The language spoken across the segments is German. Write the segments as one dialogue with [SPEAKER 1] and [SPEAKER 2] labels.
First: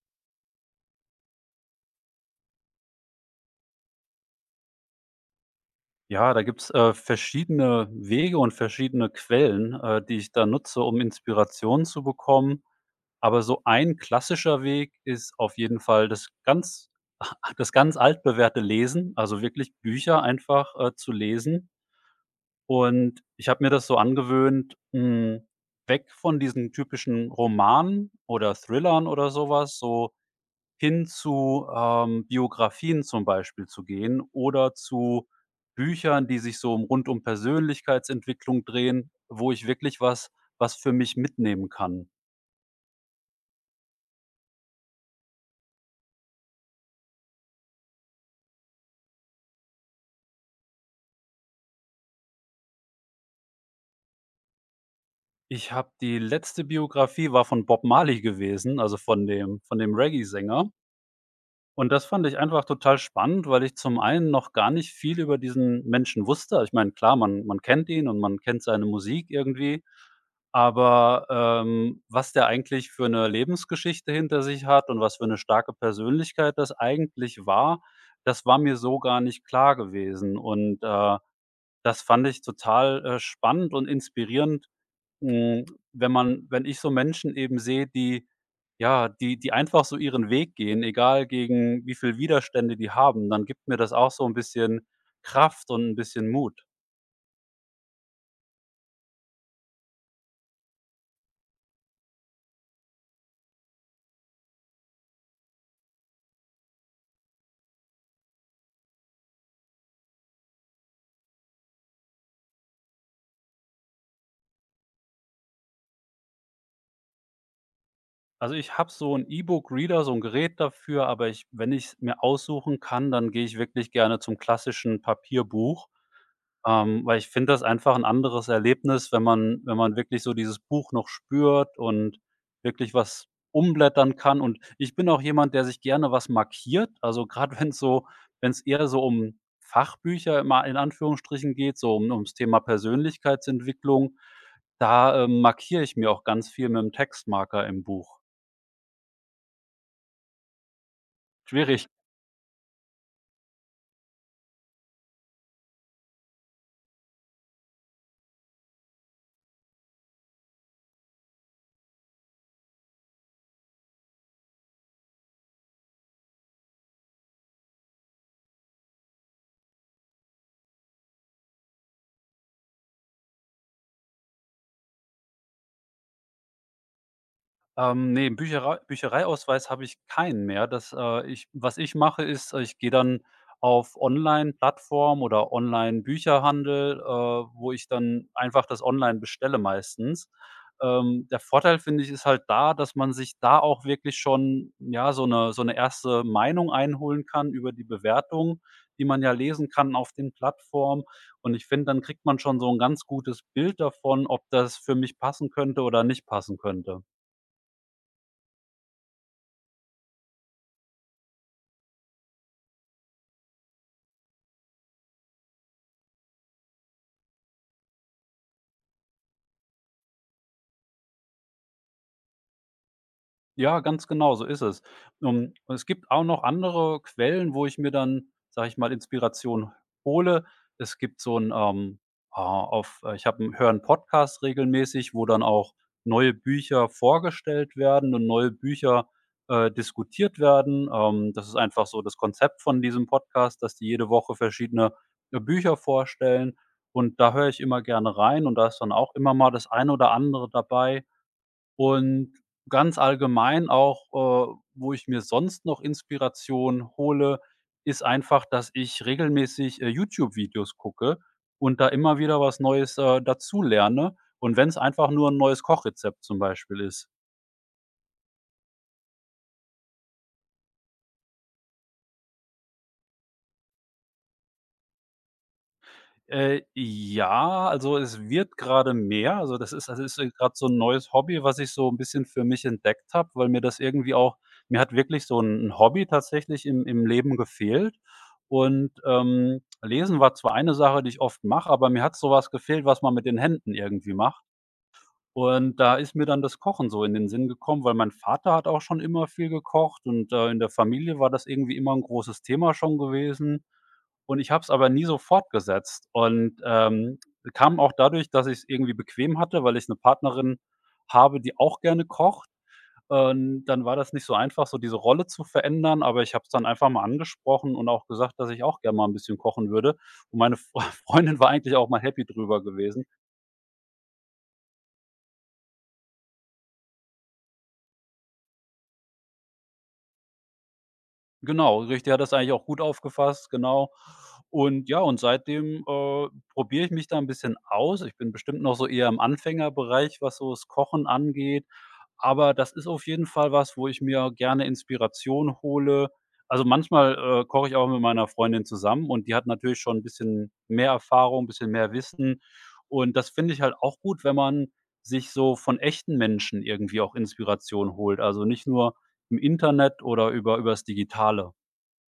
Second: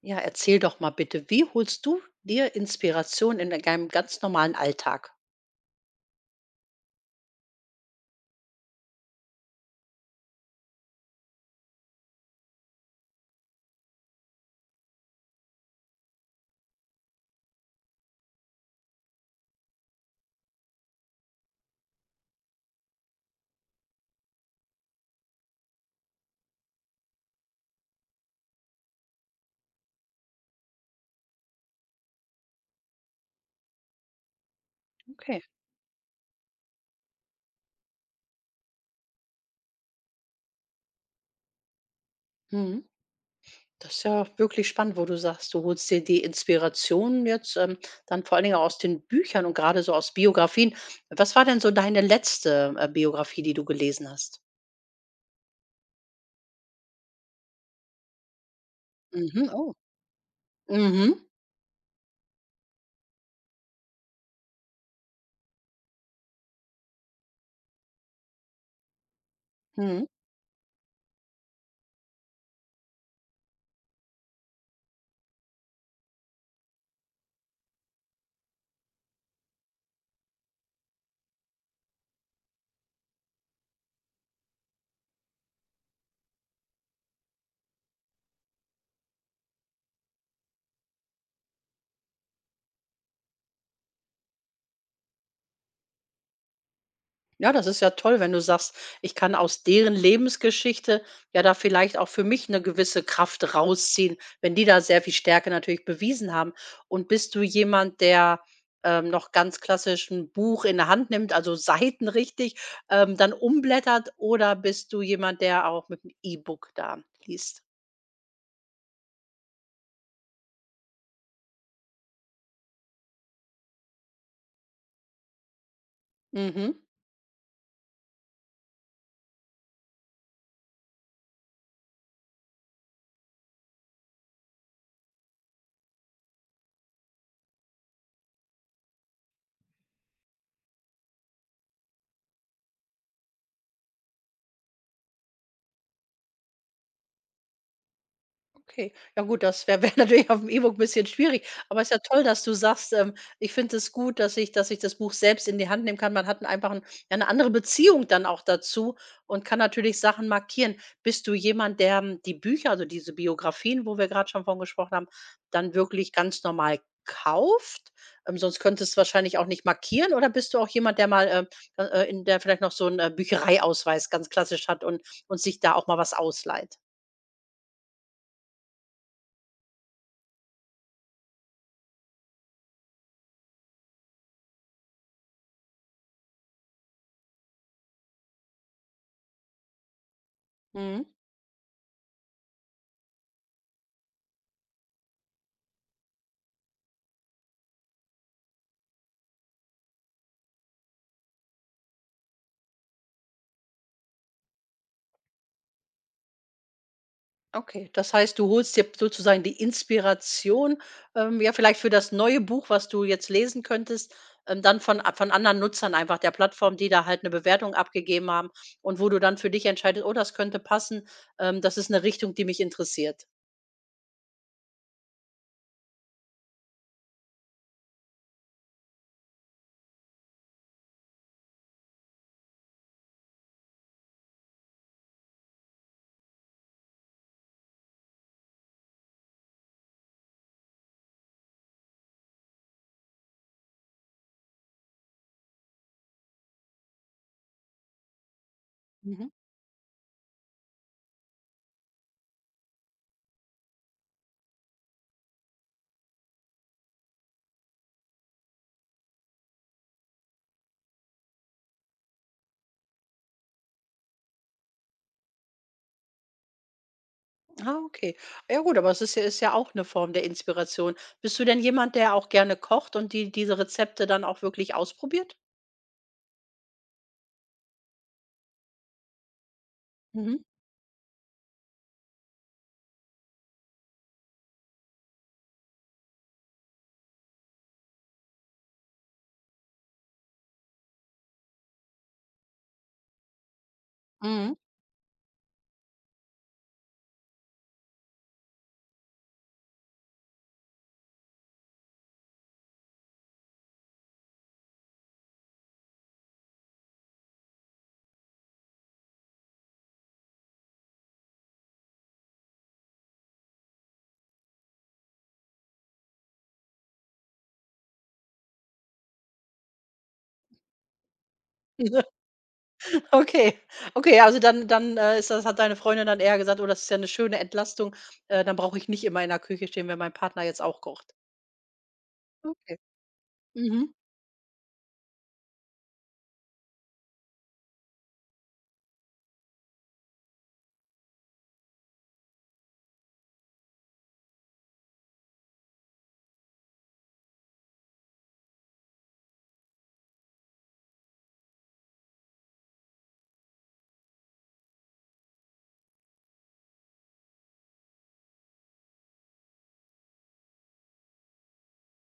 [SPEAKER 1] Ja, erzähl doch mal bitte, wie holst du dir Inspiration in deinem ganz normalen Alltag?
[SPEAKER 2] Ja, da gibt's, verschiedene Wege und verschiedene Quellen, die ich da nutze, um Inspiration zu bekommen. Aber so ein klassischer Weg ist auf jeden Fall das ganz das ganz altbewährte Lesen, also wirklich Bücher einfach, zu lesen. Und ich habe mir das so angewöhnt, weg von diesen typischen Romanen oder Thrillern oder sowas, so hin zu, Biografien zum Beispiel zu gehen oder zu
[SPEAKER 1] Okay.
[SPEAKER 2] Büchern, die sich so um rund um Persönlichkeitsentwicklung drehen, wo ich wirklich was für mich mitnehmen kann.
[SPEAKER 1] Mhm. Das ist ja wirklich spannend, wo du sagst, du holst dir die Inspiration jetzt dann vor allen Dingen auch aus den Büchern und gerade so aus Biografien. Was war denn so deine letzte Biografie, die du gelesen hast?
[SPEAKER 2] Ich habe die letzte Biografie war von Bob Marley gewesen, also von
[SPEAKER 1] Mhm.
[SPEAKER 2] dem
[SPEAKER 1] Oh.
[SPEAKER 2] von dem Reggae-Sänger.
[SPEAKER 1] Mhm.
[SPEAKER 2] Und das fand ich einfach total spannend, weil ich zum einen noch gar nicht viel über diesen Menschen wusste. Ich meine, klar, man kennt ihn und man kennt seine Musik irgendwie,
[SPEAKER 1] Mhm.
[SPEAKER 2] aber, was der eigentlich für eine Lebensgeschichte hinter sich hat und was für eine starke Persönlichkeit das eigentlich war, das war mir so gar nicht klar gewesen. Und, das fand ich total, spannend und inspirierend, hm, wenn man wenn ich so Menschen eben sehe, die ja, die einfach so ihren Weg gehen, egal gegen wie viel Widerstände die haben, dann gibt mir das auch so ein bisschen Kraft und ein bisschen Mut.
[SPEAKER 1] Ja, das ist ja toll, wenn du sagst, ich kann aus deren Lebensgeschichte ja da vielleicht auch für mich eine gewisse Kraft rausziehen, wenn die da sehr viel Stärke natürlich bewiesen haben. Und bist du jemand, der, noch ganz klassisch 'n Buch in der Hand nimmt, also Seiten richtig, dann umblättert, oder bist du jemand, der auch mit 'm E-Book da liest?
[SPEAKER 2] Also, ich habe so ein E-Book-Reader, so ein Gerät dafür, aber ich wenn ich's mir aussuchen kann, dann gehe ich wirklich gerne zum klassischen Papierbuch.
[SPEAKER 1] Mhm.
[SPEAKER 2] Weil ich finde das einfach ein anderes Erlebnis, wenn man wirklich so dieses Buch noch spürt und wirklich was umblättern kann. Und ich bin auch jemand, der sich gerne was markiert. Also, gerade wenn es so wenn es eher so um Fachbücher im in Anführungsstrichen geht, so um ums Thema Persönlichkeitsentwicklung, da, markiere ich mir auch ganz viel mit dem Textmarker im Buch.
[SPEAKER 1] Okay. Ja gut, das wäre wär wär natürlich auf dem E-Book ein bisschen schwierig, aber
[SPEAKER 2] Schwierig.
[SPEAKER 1] es ist ja toll, dass du sagst: „Ich finde es gut, dass ich das Buch selbst in die Hand nehmen kann.“ Man hat 'n einfach 'n ja, 'ne andere Beziehung dann auch dazu und kann natürlich Sachen markieren. Bist du jemand, der, die Bücher, also diese Biografien, wo wir gerade schon von gesprochen haben, dann wirklich ganz normal kauft? Sonst könntest du wahrscheinlich auch nicht markieren, oder bist du auch jemand, der mal, in der vielleicht noch so einen Büchereiausweis ganz klassisch hat und sich da auch mal was ausleiht?
[SPEAKER 2] Ne, Büchereiausweis habe ich keinen mehr. Das, ich was ich mache, ist, ich gehe dann auf online Plattform oder Online-Bücherhandel, wo ich dann einfach das online bestelle meistens.
[SPEAKER 1] Mhm.
[SPEAKER 2] Der Vorteil, finde ich, ist halt da, dass man sich da auch wirklich schon, ja, so eine erste Meinung einholen kann über die Bewertung, die man ja lesen kann auf den Plattformen. Und ich finde, dann kriegt man schon so ein ganz gutes Bild davon, ob das für mich passen könnte oder nicht passen könnte.
[SPEAKER 1] Okay, das heißt, du holst dir sozusagen die Inspiration, ja, vielleicht für das neue Buch, was du jetzt lesen könntest, dann von anderen Nutzern einfach der Plattform, die da halt eine Bewertung abgegeben haben, und wo du dann für dich entscheidest, oh, das könnte passen, das ist eine Richtung, die mich interessiert.
[SPEAKER 2] Ja, ganz genau, so ist es. Und es gibt auch noch andere Quellen, wo ich mir dann, sage ich mal, Inspiration hole. Es gibt so ein, ah, auf ich habe 'n höre 'n Podcast regelmäßig, wo dann auch neue Bücher vorgestellt werden und neue Bücher, diskutiert werden. Das ist einfach so das Konzept von diesem Podcast, dass die jede Woche verschiedene, Bücher vorstellen und da höre ich immer gerne rein und da ist dann auch
[SPEAKER 1] Mhm.
[SPEAKER 2] immer mal das eine oder andere dabei, und ganz allgemein auch, wo ich mir sonst noch Inspiration hole, ist einfach, dass ich regelmäßig, YouTube-Videos gucke und da immer wieder was Neues, dazu lerne, und wenn es einfach nur ein neues Kochrezept zum Beispiel ist.
[SPEAKER 1] Ah, okay. Ja gut, aber es ist ja auch eine Form der Inspiration. Bist du denn jemand, der auch gerne kocht und diese Rezepte dann auch wirklich ausprobiert?
[SPEAKER 2] Ja, also es wird gerade mehr. Also,
[SPEAKER 1] Mhm,
[SPEAKER 2] gerade so ein neues Hobby, was ich so ein bisschen für mich entdeckt habe, weil mir das irgendwie auch mir hat wirklich so ein 'n Hobby tatsächlich im Leben gefehlt. Und, Lesen war zwar eine Sache, die ich oft mache, aber mir hat so was gefehlt, was man mit den Händen irgendwie macht.
[SPEAKER 1] mhm.
[SPEAKER 2] Und da ist mir dann das Kochen so in den Sinn gekommen, weil mein Vater hat auch schon immer viel gekocht und, in der Familie war das irgendwie immer ein großes Thema schon gewesen. Und ich habe es aber nie so fortgesetzt und, kam auch dadurch, dass ich es irgendwie bequem hatte, weil ich eine Partnerin habe, die auch gerne kocht. Und dann war das nicht so einfach, so diese Rolle zu verändern, aber ich habe es dann einfach mal angesprochen und auch gesagt, dass ich auch gerne mal ein bisschen kochen würde. Und meine Fre Freundin war eigentlich auch mal happy drüber gewesen.
[SPEAKER 1] Okay, okay, also dann dann, ist das hat deine Freundin dann eher gesagt: „Oh, das ist ja eine schöne Entlastung, dann brauche ich nicht immer in der Küche stehen, wenn mein Partner jetzt auch kocht.“
[SPEAKER 2] Genau, richtig, der hat das eigentlich auch
[SPEAKER 1] Okay.
[SPEAKER 2] gut aufgefasst, genau.
[SPEAKER 1] Mhm.
[SPEAKER 2] Und ja, und seitdem, probiere ich mich da ein bisschen aus. Ich bin bestimmt noch so eher im Anfängerbereich, was so das Kochen angeht, aber das ist auf jeden Fall was, wo ich mir gerne Inspiration hole. Also, manchmal, koche ich auch mit meiner Freundin zusammen und die hat natürlich schon ein bisschen mehr Erfahrung, ein bisschen mehr Wissen, und das finde ich halt auch gut, wenn man sich so von echten Menschen irgendwie auch Inspiration holt. Also, nicht nur im Internet oder über übers Digitale.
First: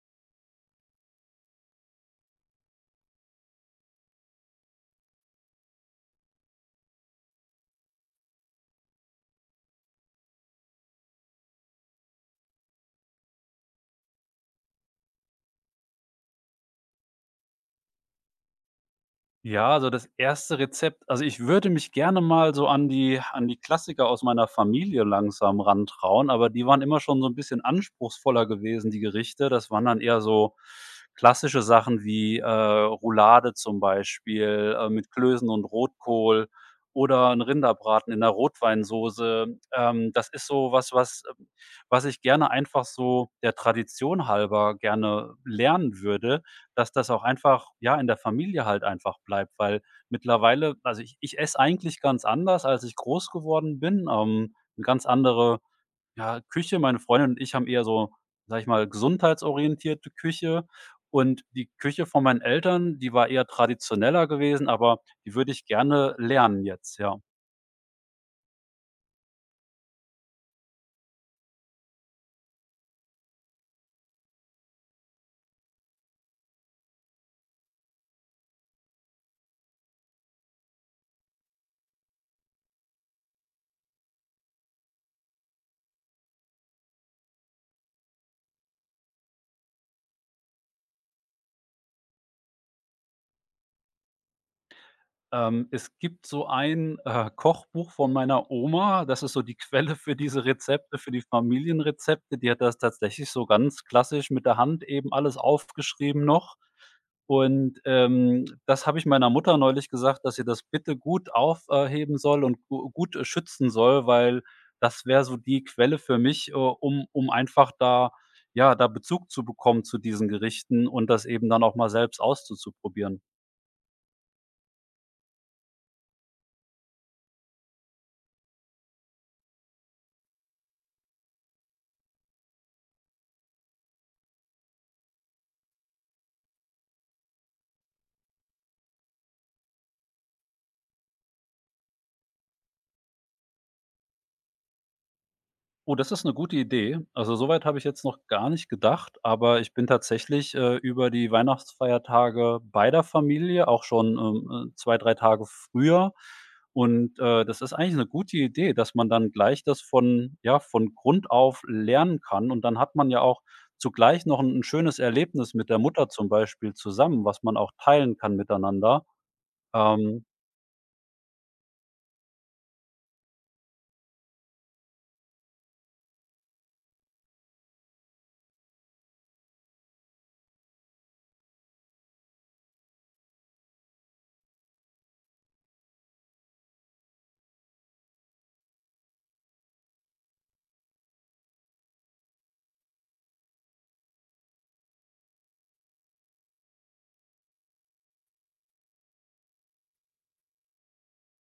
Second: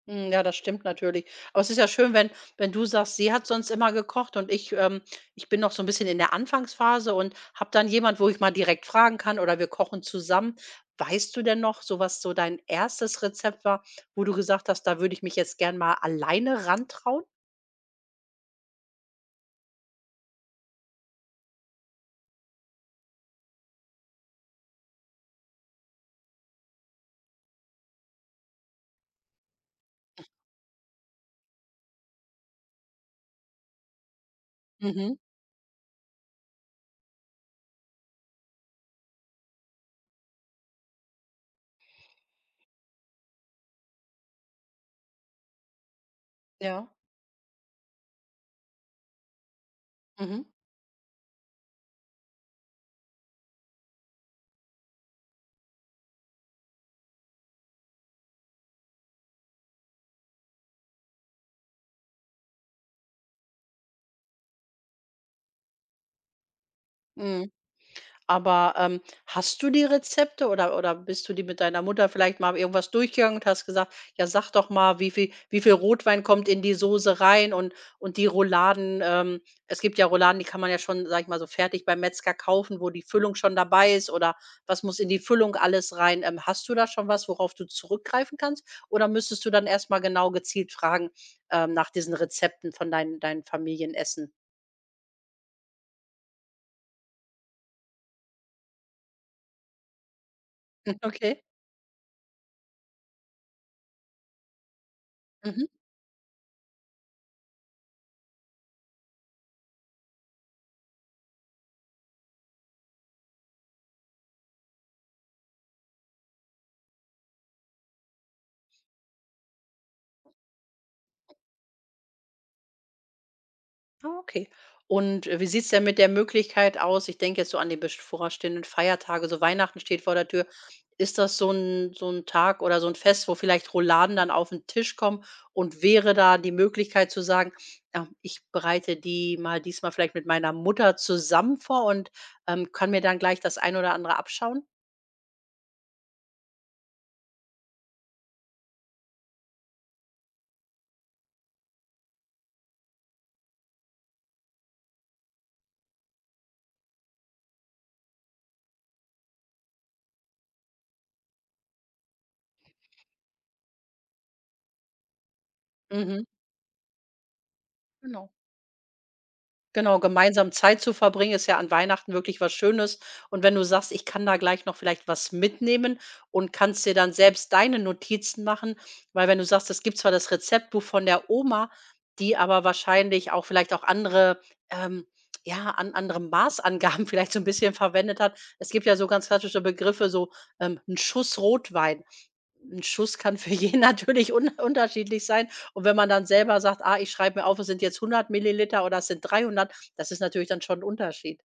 [SPEAKER 1] Hm, ja, das stimmt natürlich. Aber es ist ja schön, wenn du sagst, sie hat sonst immer gekocht, und ich bin noch so ein bisschen in der Anfangsphase und habe dann jemand, wo ich mal direkt fragen kann oder wir kochen zusammen. Weißt du denn noch so, was so dein erstes Rezept war, wo du gesagt hast: „Da würde ich mich jetzt gern mal alleine rantrauen?“
[SPEAKER 2] Ja, also das erste Rezept, also, ich würde mich gerne mal so an die Klassiker aus meiner Familie langsam rantrauen, aber die waren immer schon so 'n bisschen anspruchsvoller gewesen, die Gerichte. Das waren dann eher so klassische Sachen wie, Roulade zum Beispiel, mit
[SPEAKER 1] Mhm,
[SPEAKER 2] Klößen und Rotkohl oder 'n Rinderbraten in 'ner Rotweinsoße. Das ist so was, was was ich gerne einfach so der Tradition halber gerne lernen würde.
[SPEAKER 1] ja.
[SPEAKER 2] Dass das auch einfach, ja, in der Familie halt einfach bleibt, weil
[SPEAKER 1] Mhm.
[SPEAKER 2] mittlerweile, also, ich esse eigentlich ganz anders, als ich groß geworden bin, 'ne ganz andere, ja, Küche. Meine Freundin und ich haben eher so, sage ich mal, gesundheitsorientierte Küche, und die Küche von meinen Eltern, die war eher traditioneller gewesen, aber die würde ich gerne lernen jetzt, ja.
[SPEAKER 1] Mhm. Aber, hast du die Rezepte, oder bist du die mit deiner Mutter vielleicht mal irgendwas durchgegangen und hast gesagt: „Ja, sag doch mal, wie viel Rotwein kommt in die Soße rein, und die Rouladen, es gibt ja Rouladen, die kann man ja schon, sage ich mal, so fertig beim Metzger kaufen, wo die Füllung schon dabei ist, oder was muss in die Füllung alles rein. Hast du da schon was, worauf du zurückgreifen kannst? Oder müsstest du dann erst mal genau gezielt fragen, nach diesen Rezepten von deinen Familienessen?
[SPEAKER 2] Es gibt so ein, Kochbuch von meiner Oma, das ist so die Quelle für diese Rezepte, für die
[SPEAKER 1] Okay.
[SPEAKER 2] Familienrezepte. Die hat das tatsächlich so ganz klassisch mit der Hand eben alles
[SPEAKER 1] Mhm.
[SPEAKER 2] aufgeschrieben noch. Und, das habe ich meiner Mutter neulich gesagt, dass sie das bitte gut aufheben soll und gu gut, schützen soll, weil das wäre so die Quelle für mich, um einfach da ja, da Bezug zu bekommen zu diesen Gerichten und das eben dann auch mal selbst auszuprobieren.
[SPEAKER 1] Ah, okay. Und, wie sieht's denn mit der Möglichkeit aus, ich denke jetzt so an die bevorstehenden Feiertage, so Weihnachten steht vor der Tür. Ist das so ein Tag oder so ein Fest, wo vielleicht Rouladen dann auf den Tisch kommen, und wäre da die Möglichkeit zu sagen: Ich bereite die mal diesmal vielleicht mit meiner Mutter zusammen vor und, kann mir dann gleich das ein oder andere abschauen?“
[SPEAKER 2] Oh, das ist eine gute Idee. Also, soweit habe ich jetzt noch gar nicht gedacht, aber ich bin tatsächlich, über die Weihnachtsfeiertage bei der Familie, auch schon, 2, 3 Tage früher. Und, das ist eigentlich eine gute Idee, dass man dann gleich das von ja, von Grund auf lernen kann. Und dann hat man ja auch zugleich noch ein 'n schönes Erlebnis mit der Mutter
[SPEAKER 1] Mhm,
[SPEAKER 2] zum Beispiel zusammen, was man auch teilen
[SPEAKER 1] genau.
[SPEAKER 2] kann miteinander.
[SPEAKER 1] Genau,
[SPEAKER 2] Ähm,
[SPEAKER 1] gemeinsam Zeit zu verbringen, ist ja an Weihnachten wirklich was Schönes. Und wenn du sagst: „Ich kann da gleich noch vielleicht was mitnehmen“, und kannst dir dann selbst deine Notizen machen, weil wenn du sagst, es gibt zwar das Rezeptbuch von der Oma, die aber wahrscheinlich auch vielleicht auch andere, ähm ja, an andere Maßangaben vielleicht so ein bisschen verwendet hat. Es gibt ja so ganz klassische Begriffe, so, 'n Schuss Rotwein. Ein Schuss kann für jeden natürlich un unterschiedlich sein. Und wenn man dann selber sagt: „Ah, ich schreibe mir auf, es sind jetzt 100 Milliliter oder es sind 300“, das ist natürlich dann schon ein Unterschied.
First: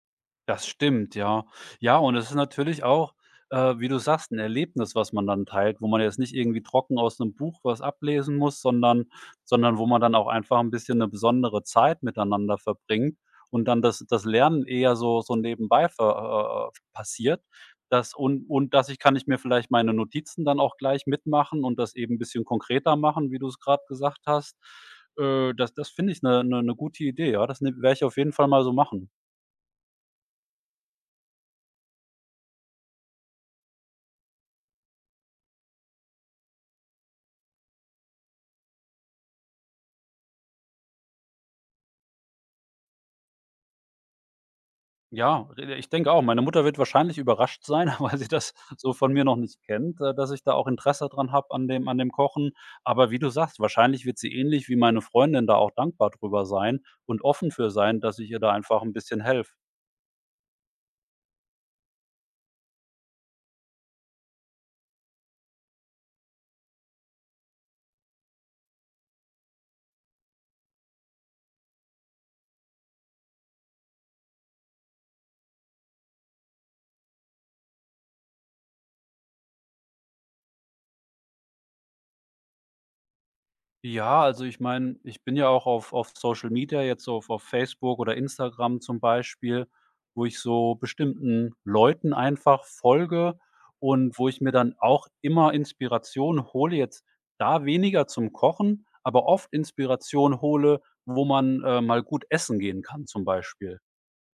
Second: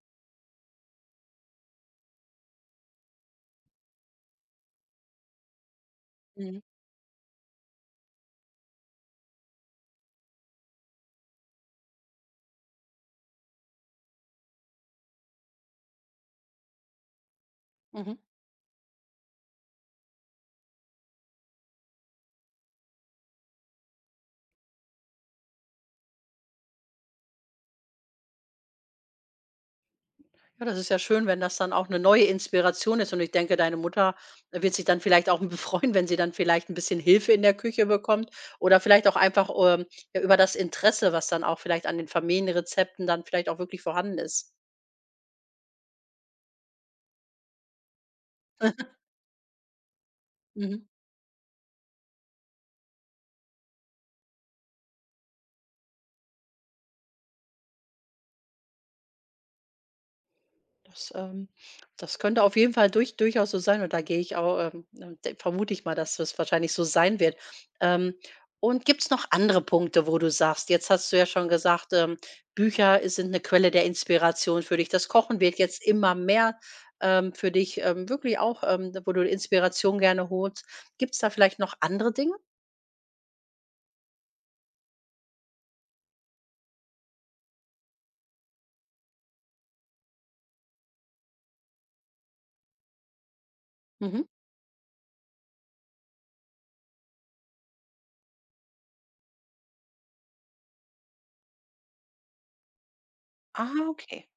[SPEAKER 2] das stimmt, ja. Ja, und es ist natürlich auch, wie du sagst, 'n Erlebnis, was man dann teilt, wo man jetzt nicht
[SPEAKER 1] Mhm,
[SPEAKER 2] irgendwie trocken aus 'nem Buch was ablesen muss, sondern wo man dann auch einfach 'n bisschen 'ne besondere Zeit miteinander verbringt und dann das Lernen eher so so nebenbei ver passiert. Das
[SPEAKER 1] mhm.
[SPEAKER 2] und dass Ich kann ich mir vielleicht meine Notizen dann auch gleich mitmachen und das eben 'n bisschen konkreter machen, wie du's grad gesagt hast. Das finde ich 'ne gute Idee, ja. Das werde ich auf jeden Fall mal so machen.
[SPEAKER 1] Ja, das ist ja schön, wenn das dann auch eine neue Inspiration ist. Und ich denke, deine Mutter wird sich dann vielleicht auch befreuen, wenn sie dann vielleicht ein bisschen Hilfe in der Küche bekommt, oder vielleicht auch einfach, ja, über das Interesse, was dann auch vielleicht an den Familienrezepten dann vielleicht auch wirklich vorhanden ist.
[SPEAKER 2] Ja, re ich denke auch. Meine Mutter wird wahrscheinlich überrascht sein, weil sie das so von mir noch nicht kennt, dass ich da auch
[SPEAKER 1] Mhm.
[SPEAKER 2] Interesse dran habe an dem Kochen. Aber wie du sagst, wahrscheinlich wird sie ähnlich wie meine Freundin da auch dankbar drüber sein und offen für sein, dass ich ihr da einfach ein bisschen helfe.
[SPEAKER 1] Das, ähm das könnte auf jeden Fall durchaus so sein, und da gehe ich auch d vermute ich mal, dass das wahrscheinlich so sein wird. Ähm, und gibt's noch andere Punkte, wo du sagst, jetzt hast du ja schon gesagt, Bücher i sind eine Quelle der Inspiration für dich. Das Kochen wird jetzt immer mehr, für dich, wirklich auch, wo du Inspiration gerne holst. Gibt's da vielleicht noch andere Dinge?
[SPEAKER 2] Ja, also ich meine, ich bin ja auch auf Social Media, jetzt so auf Facebook oder Instagram zum Beispiel, wo ich so bestimmten Leuten einfach folge und
[SPEAKER 1] Mhm.
[SPEAKER 2] wo ich mir dann auch immer Inspiration hole, jetzt da weniger zum Kochen, aber oft Inspiration hole, wo man, mal gut essen gehen kann zum
[SPEAKER 1] Ah,
[SPEAKER 2] Beispiel.
[SPEAKER 1] okay.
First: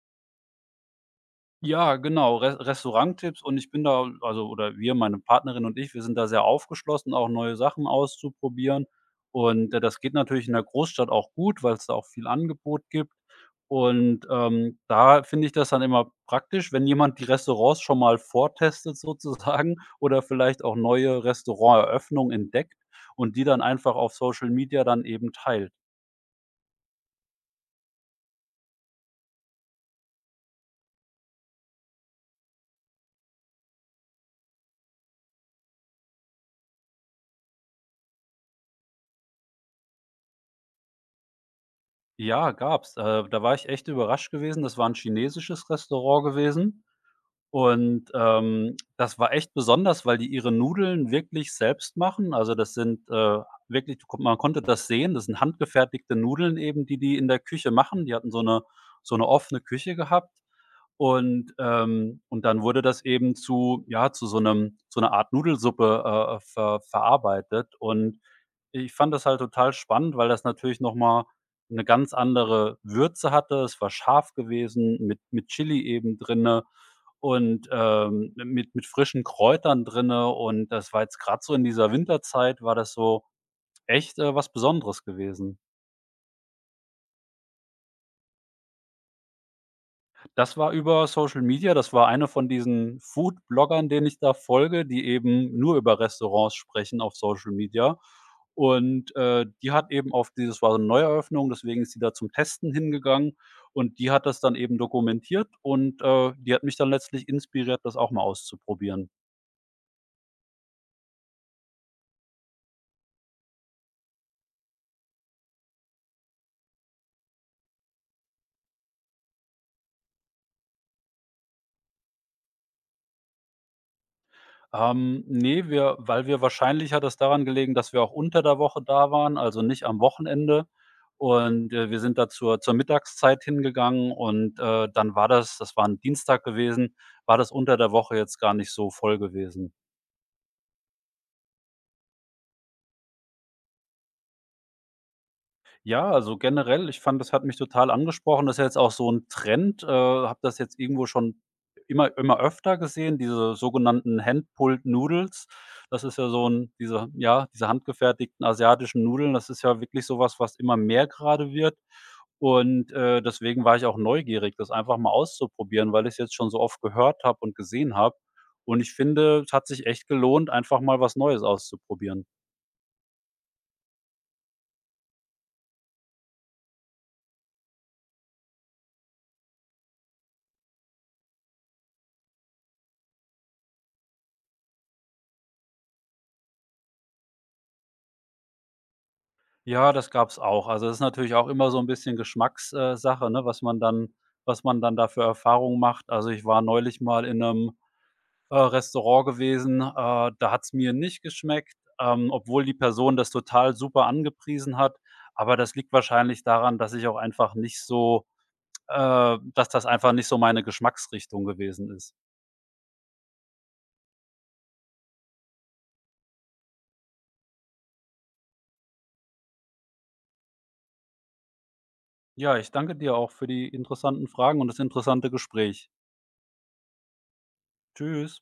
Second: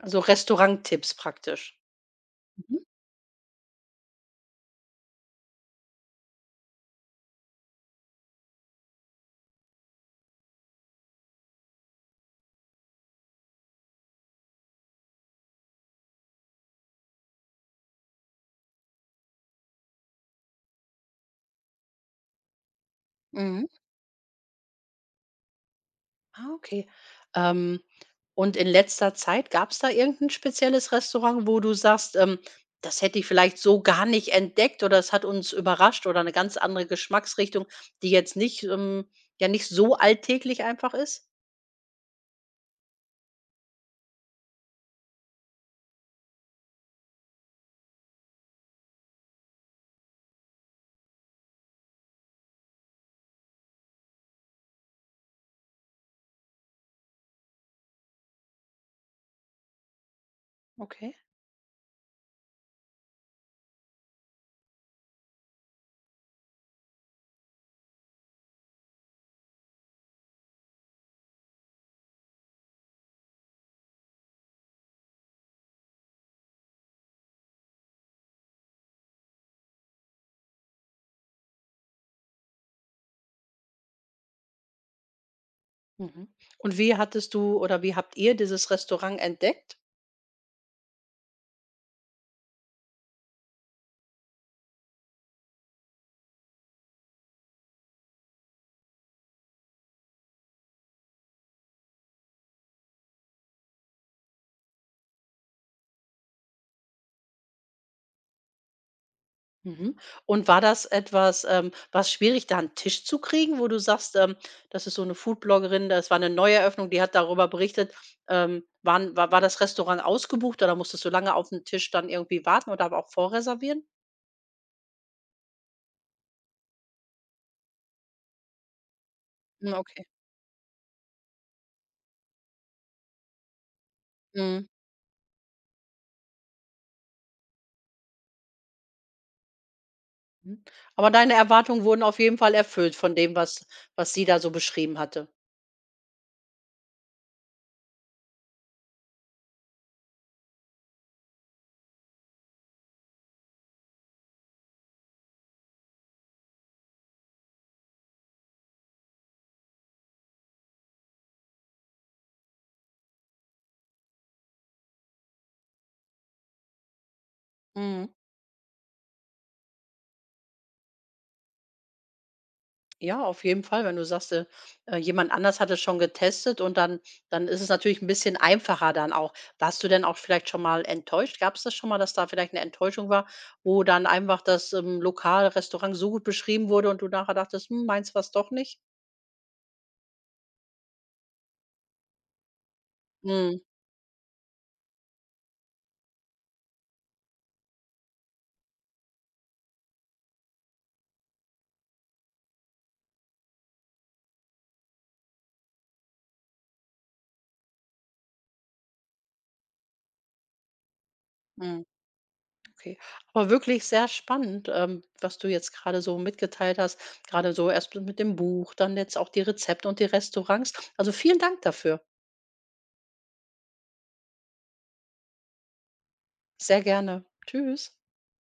[SPEAKER 1] Also Restauranttipps praktisch.
[SPEAKER 2] Ja, genau, Re
[SPEAKER 1] Mhm.
[SPEAKER 2] Restauranttipps, und ich bin da, also, oder wir, meine Partnerin und ich, wir sind da sehr aufgeschlossen, auch neue Sachen auszuprobieren. Und, das geht natürlich in der Großstadt auch gut, weil es da auch viel Angebot gibt. Und, da finde ich das dann immer praktisch, wenn jemand die Restaurants schon mal vortestet sozusagen oder vielleicht auch neue Restauranteröffnungen entdeckt und die dann
[SPEAKER 1] Mhm.
[SPEAKER 2] einfach auf Social Media dann eben teilt.
[SPEAKER 1] Ah, okay. Ähm, und in letzter Zeit gab es da irgendein spezielles Restaurant, wo du sagst: „Das hätte ich vielleicht so gar nicht entdeckt, oder es hat uns überrascht“, oder eine ganz andere Geschmacksrichtung, die jetzt nicht ja nicht so alltäglich einfach ist?
[SPEAKER 2] Ja, gab's. Da war ich echt überrascht gewesen. Das war ein chinesisches Restaurant gewesen. Und, das war echt besonders, weil die ihre Nudeln wirklich selbst machen. Also, das sind, wirklich du kon man konnte das sehen. Das sind handgefertigte Nudeln eben, die in der Küche machen. Die hatten so eine offene Küche gehabt.
[SPEAKER 1] Okay.
[SPEAKER 2] Und dann wurde das eben zu ja, zu so einer Art Nudelsuppe, verarbeitet. Und ich fand das halt total spannend, weil das natürlich noch mal 'ne ganz andere Würze hatte. Es war scharf gewesen mit Chili eben drinne und, mit frischen Kräutern drinne. Und das war jetzt gerade so in dieser Winterzeit war das so echt, was Besonderes gewesen.
[SPEAKER 1] Mhm. Und wie hattest du, oder wie habt ihr dieses Restaurant entdeckt?
[SPEAKER 2] Das war über Social Media. Das war einer von diesen Food-Bloggern, denen ich da folge, die eben nur über Restaurants sprechen auf Social Media. Und, die hat eben auf dieses war so 'ne Neueröffnung, deswegen ist sie da zum Testen hingegangen und die hat das dann eben dokumentiert und, die hat mich dann letztlich inspiriert, das auch mal auszuprobieren.
[SPEAKER 1] Mhm. Und war das etwas war's schwierig, da einen Tisch zu kriegen, wo du sagst, das ist so 'ne Foodbloggerin, das war eine Neueröffnung, die hat darüber berichtet. War das Restaurant ausgebucht, oder musstest du lange auf den Tisch dann irgendwie warten, oder aber auch vorreservieren?
[SPEAKER 2] Ne, wir weil wir wahrscheinlich hat es daran gelegen, dass wir auch unter der Woche da waren, also
[SPEAKER 1] Hm,
[SPEAKER 2] nicht am
[SPEAKER 1] okay.
[SPEAKER 2] Wochenende. Und, wir sind da zur Mittagszeit hingegangen und,
[SPEAKER 1] Mhm.
[SPEAKER 2] dann war das das war ein Dienstag gewesen, war das unter der Woche jetzt gar nicht so voll gewesen.
[SPEAKER 1] Mhm. Aber deine Erwartungen wurden auf jeden Fall erfüllt von dem, was sie da so beschrieben hatte?
[SPEAKER 2] Ja, also generell, ich fand, das hat mich total angesprochen. Das ist ja jetzt auch so ein Trend, habe das jetzt irgendwo schon immer öfter gesehen, diese sogenannten Hand-Pulled Noodles. Das ist ja so ein diese ja, diese handgefertigten asiatischen Nudeln, das ist ja wirklich so was, was immer mehr gerade wird. Und, deswegen war ich auch neugierig, das einfach mal auszuprobieren, weil ich es jetzt schon so oft gehört habe und gesehen
[SPEAKER 1] Mhm.
[SPEAKER 2] habe. Und ich finde, es hat sich echt gelohnt, einfach mal was Neues auszuprobieren.
[SPEAKER 1] Ja, auf jeden Fall, wenn du sagst, jemand anders hat es schon getestet, und dann ist es natürlich ein bisschen einfacher dann auch. Warst du denn auch vielleicht schon mal enttäuscht? Gab es das schon mal, dass da vielleicht eine Enttäuschung war, wo dann einfach das Lokal, Restaurant so gut beschrieben wurde, und du nachher dachtest: „Hm, meins war's doch nicht?“
[SPEAKER 2] Ja, das gab's auch. Also, es ist natürlich auch immer so ein bisschen Geschmacks- Sache, ne,
[SPEAKER 1] Mhm,
[SPEAKER 2] was man dann da für Erfahrungen macht. Also, ich war neulich mal in einem Restaurant gewesen, da hat's mir nicht geschmeckt, obwohl die Person das total super angepriesen hat. Aber das liegt wahrscheinlich daran, dass ich auch einfach nicht so dass das einfach nicht so meine Geschmacksrichtung
[SPEAKER 1] mhm,
[SPEAKER 2] gewesen ist.
[SPEAKER 1] okay. Aber wirklich sehr spannend, was du jetzt gerade so mitgeteilt hast. Gerade so erst mit dem Buch, dann jetzt auch die Rezepte und die Restaurants. Also, vielen Dank dafür.
[SPEAKER 2] Ja, ich danke dir auch für die interessanten Fragen und das interessante Gespräch.
[SPEAKER 1] Sehr gerne. Tschüss.
[SPEAKER 2] Tschüss.